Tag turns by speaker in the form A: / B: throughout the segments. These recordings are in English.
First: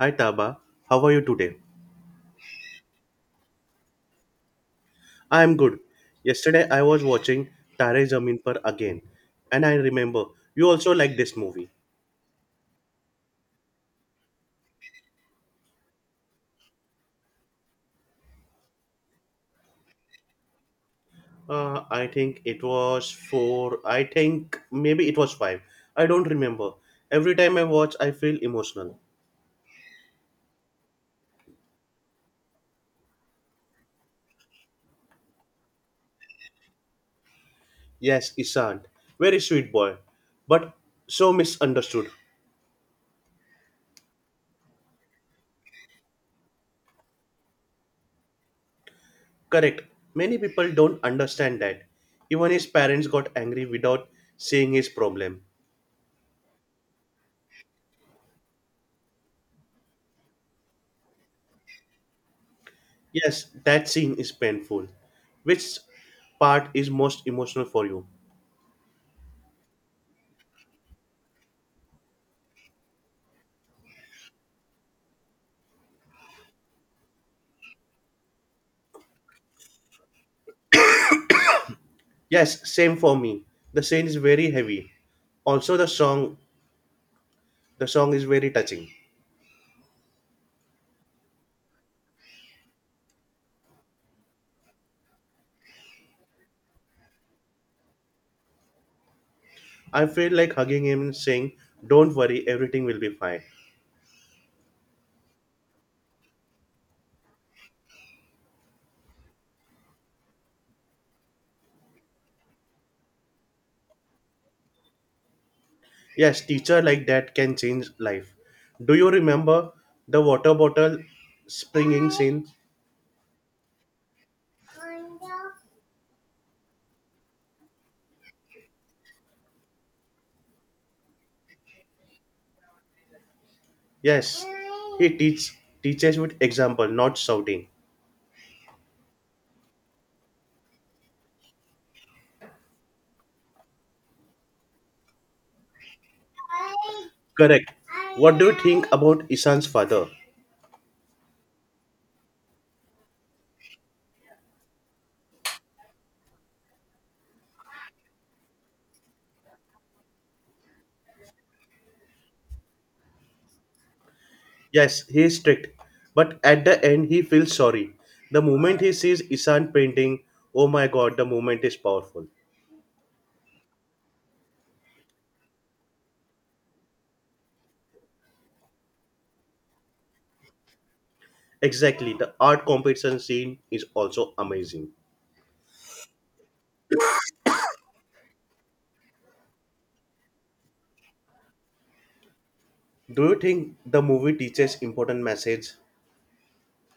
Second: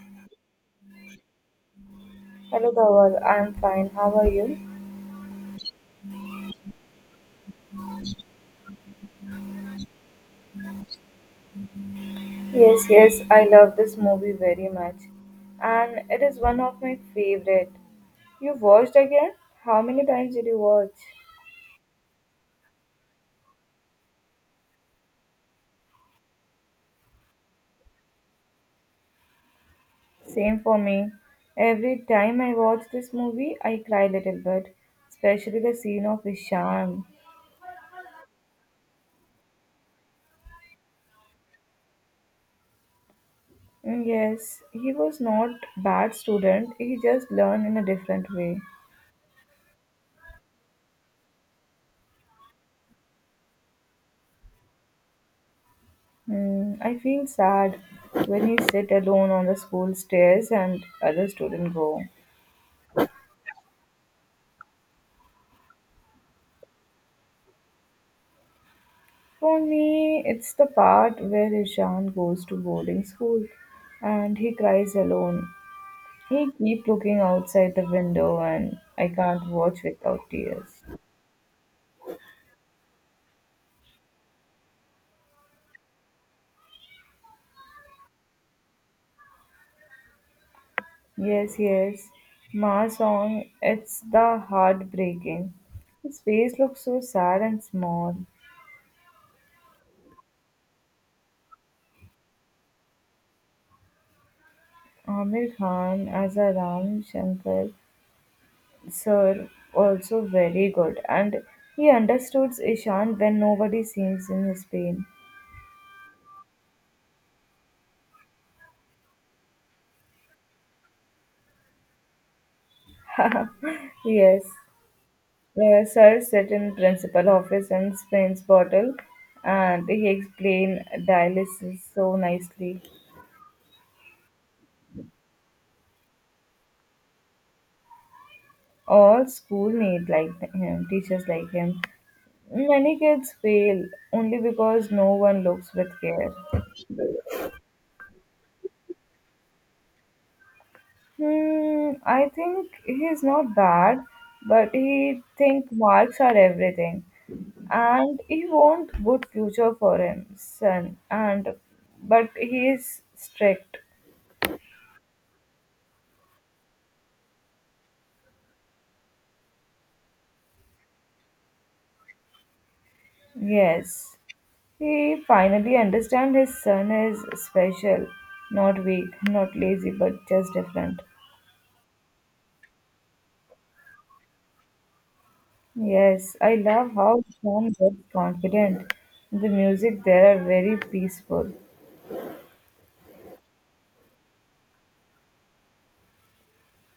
A: Hi Taba, how are you today?
B: Hello Dhaval, I'm fine. How are you?
A: I am good. Yesterday I was watching Tare Zameen Par again, and I remember you also like this movie.
B: Yes, yes, I love this movie very much. And it is one of my favorite. You watched again? How many times did you watch?
A: I think it was four. I think maybe it was five. I don't remember. Every time I watch, I feel emotional.
B: Same for me. Every time I watch this movie, I cry a little bit, especially the scene of Visham.
A: Yes, Isant, very sweet boy, but so misunderstood.
B: Yes, he was not bad student. He just learned in a different way.
A: Correct. Many people don't understand that. Even his parents got angry without seeing his problem.
B: I feel sad when he sit alone on the school stairs and other students go.
A: Yes, that scene is painful. Which part is most emotional for you?
B: For me, it's the part where Ishan goes to boarding school and he cries alone. He keep looking outside the window and I can't watch without tears.
A: Yes, same for me. The scene is very heavy. Also the song is very touching.
B: Yes, yes. Ma song, it's the heartbreaking. His face looks so sad and small.
A: I feel like hugging him and saying, Don't worry, everything will be fine.
B: Amir Khan as a Ram Shankar sir also very good and he understood Ishan when nobody seems in his pain.
A: Yes, teacher like that can change life. Do you remember the water bottle springing scene?
B: Yes. Sir sat in principal office and Spain's bottle, and he explained dialysis so nicely.
A: Yes. He teaches with example, not shouting.
B: All school need like him, teachers like him. Many kids fail only because no one looks with care.
A: Correct. What do you think about Isan's father?
B: I think he's not bad, but he think marks are everything, and he want good future for him, son. And but he is strict.
A: Yes, he is strict, but at the end he feels sorry. The moment he sees Isan painting, oh my god, the moment is powerful.
B: Yes, he finally understands his son is special, not weak, not lazy, but just different.
A: Exactly, the art competition scene is also amazing.
B: Yes, I love how Sean gets confident. The music there are very peaceful.
A: Do you think the movie teaches important message?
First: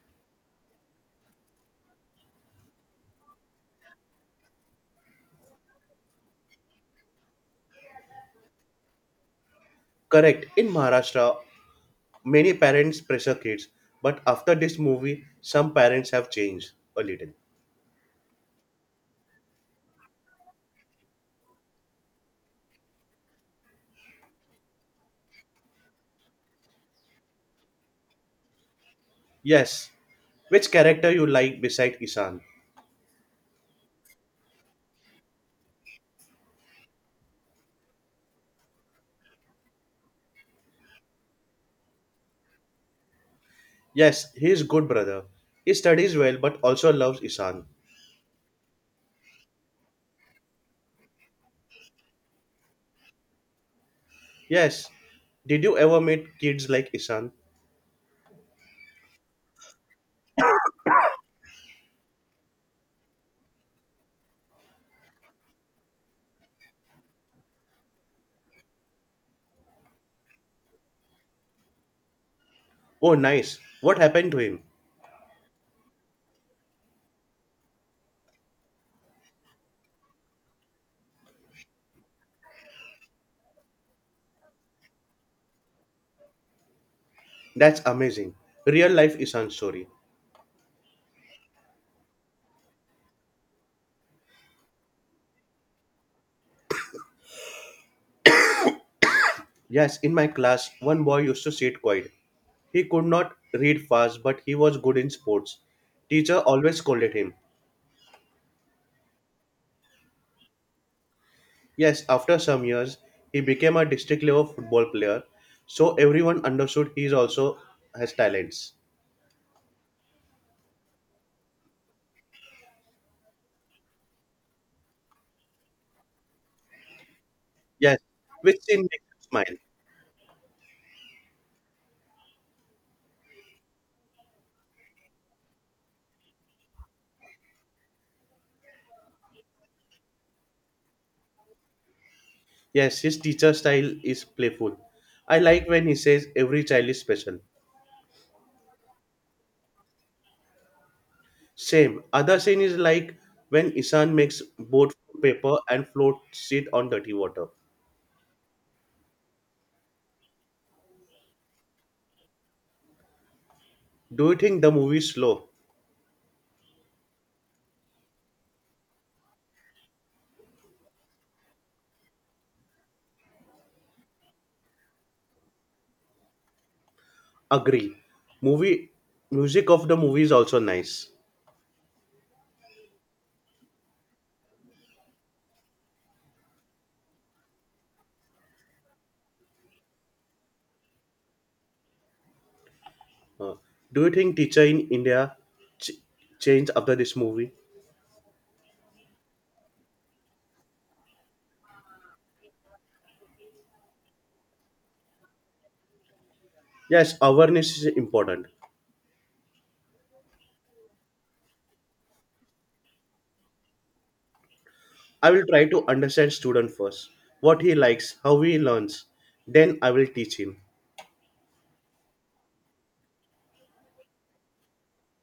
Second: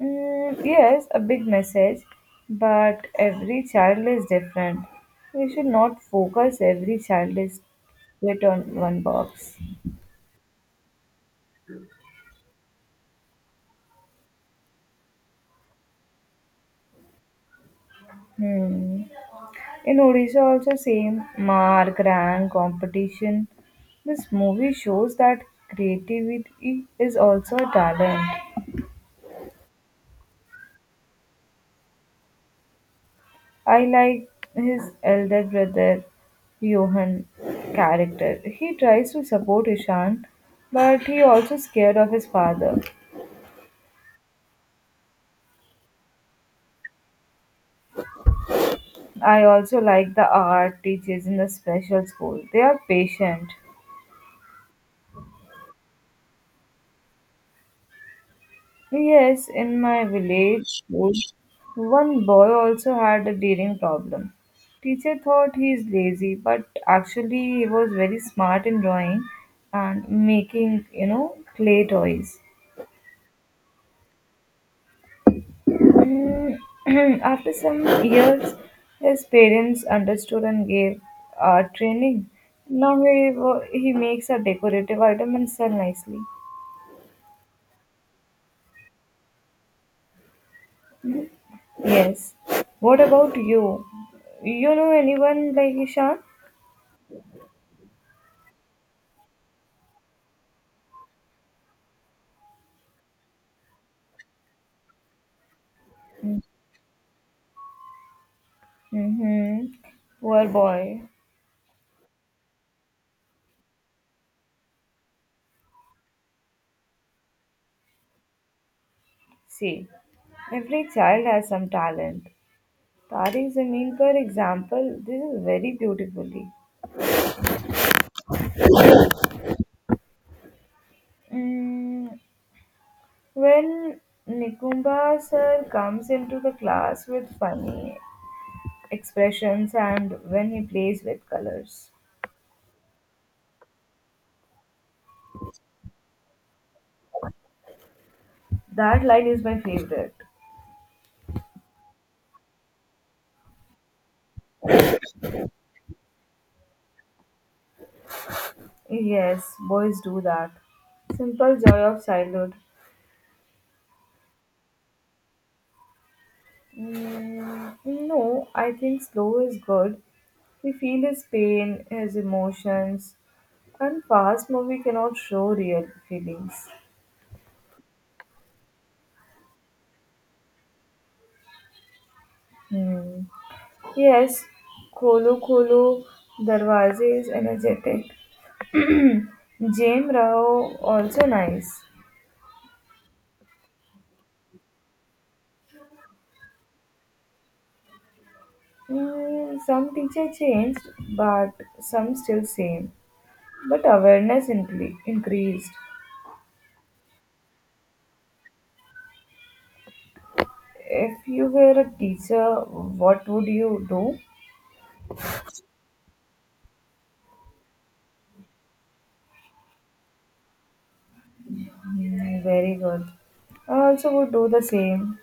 B: Yes, a big message, but every child is different. We should not focus every child is fit on one box.
A: Correct. In Maharashtra, many parents pressure kids, but after this movie, some parents have changed a little.
B: Hmm. In Odisha, also same mark, rank, competition. This movie shows that creativity is also a talent.
A: Yes. Which character you like beside Isan?
B: I like his elder brother Johan character. He tries to support Ishan, but he also scared of his father.
A: Yes, he is good brother. He studies well but also loves Isan.
B: I also like the art teachers in the special school. They are patient.
A: Yes. Did you ever meet kids like Isan?
B: Yes, in my village school, one boy also had a reading problem. Teacher thought he is lazy, but actually he was very smart in drawing and making, clay toys.
A: Oh nice. What happened to him?
B: Mm, After some years, his parents understood and gave training. Now he makes a decorative item and sell nicely.
A: That's amazing. Real life Isan story.
B: Yes. What about you? You know anyone like Ishan?
A: Yes, in my class one boy used to sit quiet. He could not read fast but he was good in sports. Teacher always scolded him.
B: Mm-hmm. Poor boy.
A: Yes, after some years he became a district level football player. So everyone understood he is also has talents.
B: See, every child has some talent. Tariq Zameen, for example, this is very beautifully.
A: Yes, which scene makes you smile?
B: Mm, when Nikumba sir comes into the class with funny expressions and when he plays with colors,
A: Yes, his teacher style is playful. I like when he says every child is special.
B: that line is my favorite.
A: Same. Other scene is like when Isan makes boat from paper and floats it on dirty water.
B: Yes, boys do that. Simple joy of childhood.
A: Do you think the movie is slow?
B: No, I think slow is good. We feel his pain, his emotions, and fast movie cannot show real feelings.
A: Agree. Movie music of the movie is also nice.
B: Hmm. Yes, Kholo Kholo Darwaze is energetic. James Rao also nice.
A: Uh, do you think teacher in India ch- changed after this movie?
B: Some teacher changed, but some still same. But increased.
A: Yes, awareness is important.
B: If you were a teacher, what would you do?
A: I will try to understand student first, what he likes, how he learns. Then I will teach him.
B: Mm. Very good. I also would do the same.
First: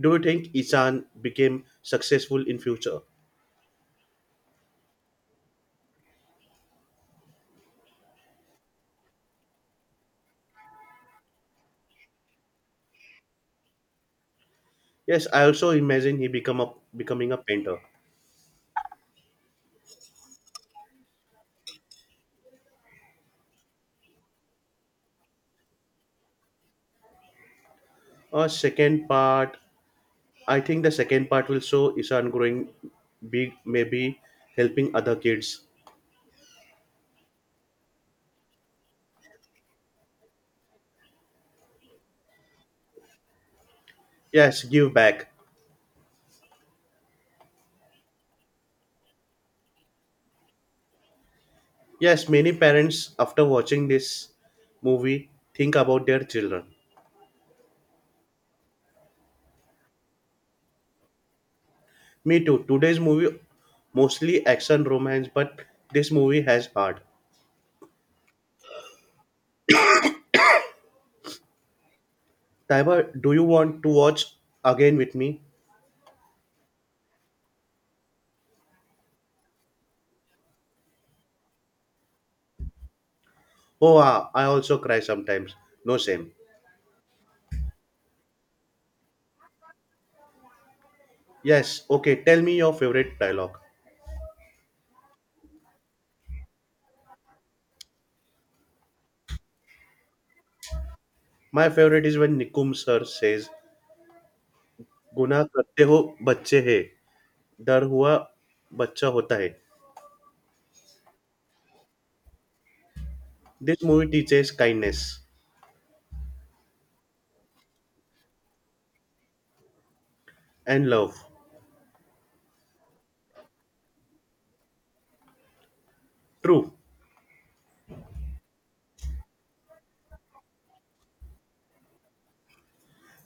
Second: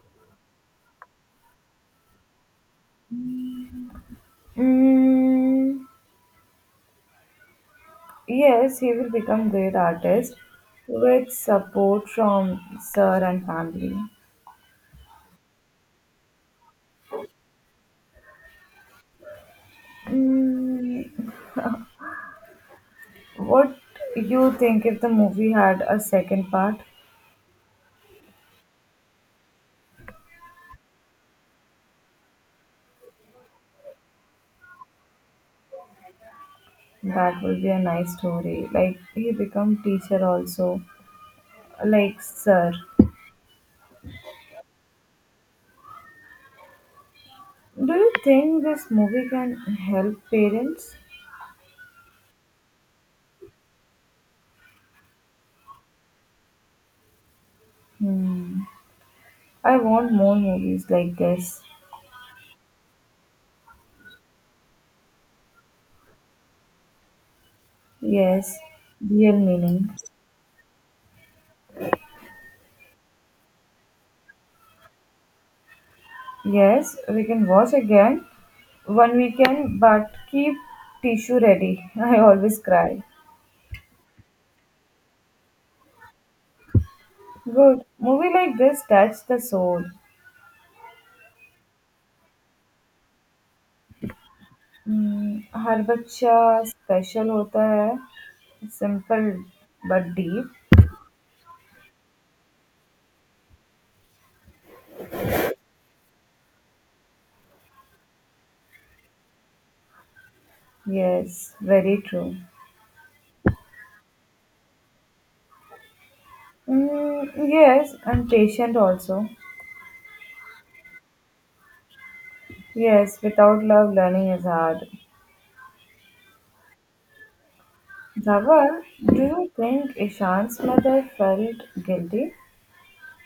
A: Do you think Isan became successful in future?
B: Mm, yes, he will become great artist with support from sir and family.
A: Yes, I also imagine he become a becoming a painter.
B: Mm, what you think if the movie had a second part?
A: A second part, I think the second part will show Isan growing big, maybe helping other kids.
B: That will be a nice story. Like he become teacher also, like sir.
A: Yes, give back.
B: Do you think this movie can help parents?
A: Yes, many parents after watching this movie think about their children.
B: Hmm. I want more movies like this.
A: Me too. Today's movie mostly action romance, but this movie has heart.
B: Yes, real meaning.
A: Taiba, do you want to watch again with me?
B: Yes, we can wash again one weekend, but keep tissue ready. I always cry.
A: Oh, ah, I also cry sometimes. No shame.
B: Good. Movie like this touch the soul.
A: Yes, okay, tell me your favorite dialogue.
B: हर बच्चा special होता है simple but deep
A: My favorite is when Nikum sir says, गुना करते हो बच्चे है डर हुआ बच्चा होता है.
B: Yes very true
A: This movie teaches kindness
B: yes and patient also
A: and love.
B: Yes without love learning is hard.
A: True.
B: Zava, do you think Ishan's mother felt guilty?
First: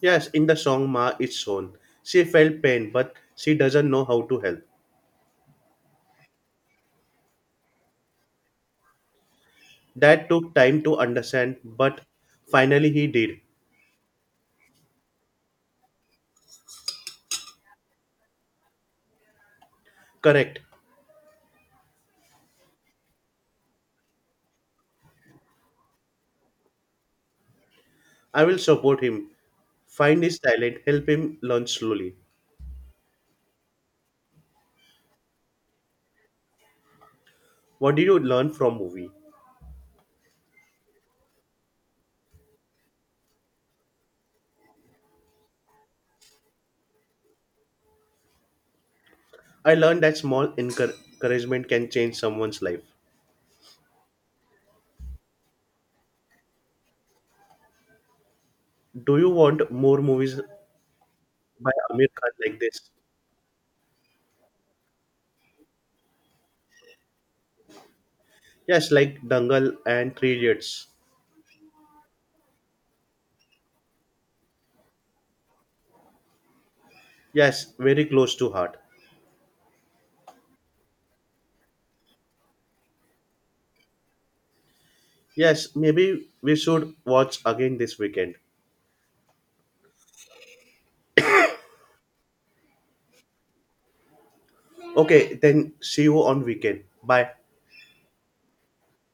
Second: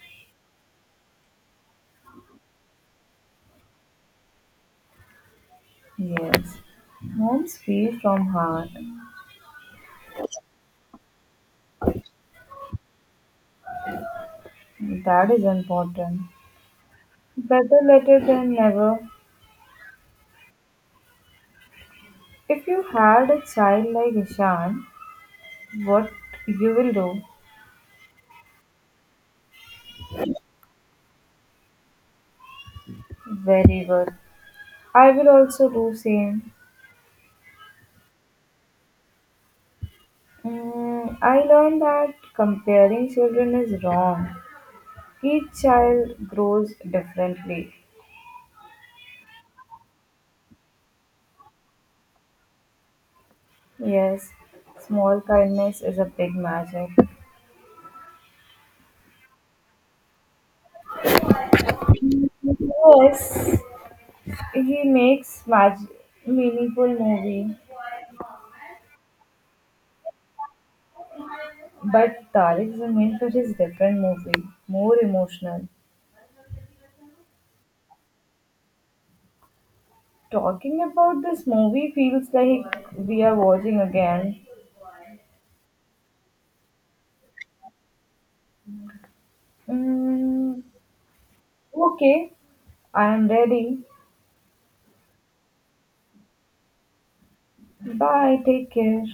A: Yes. In the song, Ma is shown. She felt pain, but she doesn't know how to help.
B: Yes, home's free from heart.
A: That took time to understand, but finally he did.
B: That is important. Better later than never.
A: Correct.
B: If you had a child like Ishan, what you will do?
A: I will support him, find his talent, help him learn slowly.
B: Very good. I will also do same.
A: What did you learn from movie?
B: I learned that comparing children is wrong. Each child grows differently.
A: I learned that small encouragement can change someone's life.
B: Yes, small kindness is a big magic.
A: Do you want more movies by Amir Khan like this?
B: Yes. He makes meaningful movie,
A: Yes, like Dangal and Three Idiots.
B: but Tariq's Zameen Par is different movie, more emotional.
A: Yes, very close to heart.
B: Talking about this movie feels like we are watching again.
A: Yes, maybe we should watch again this weekend.
B: Mm, okay, I am ready.
A: Okay, then see you on weekend. Bye.
B: Bye, take care.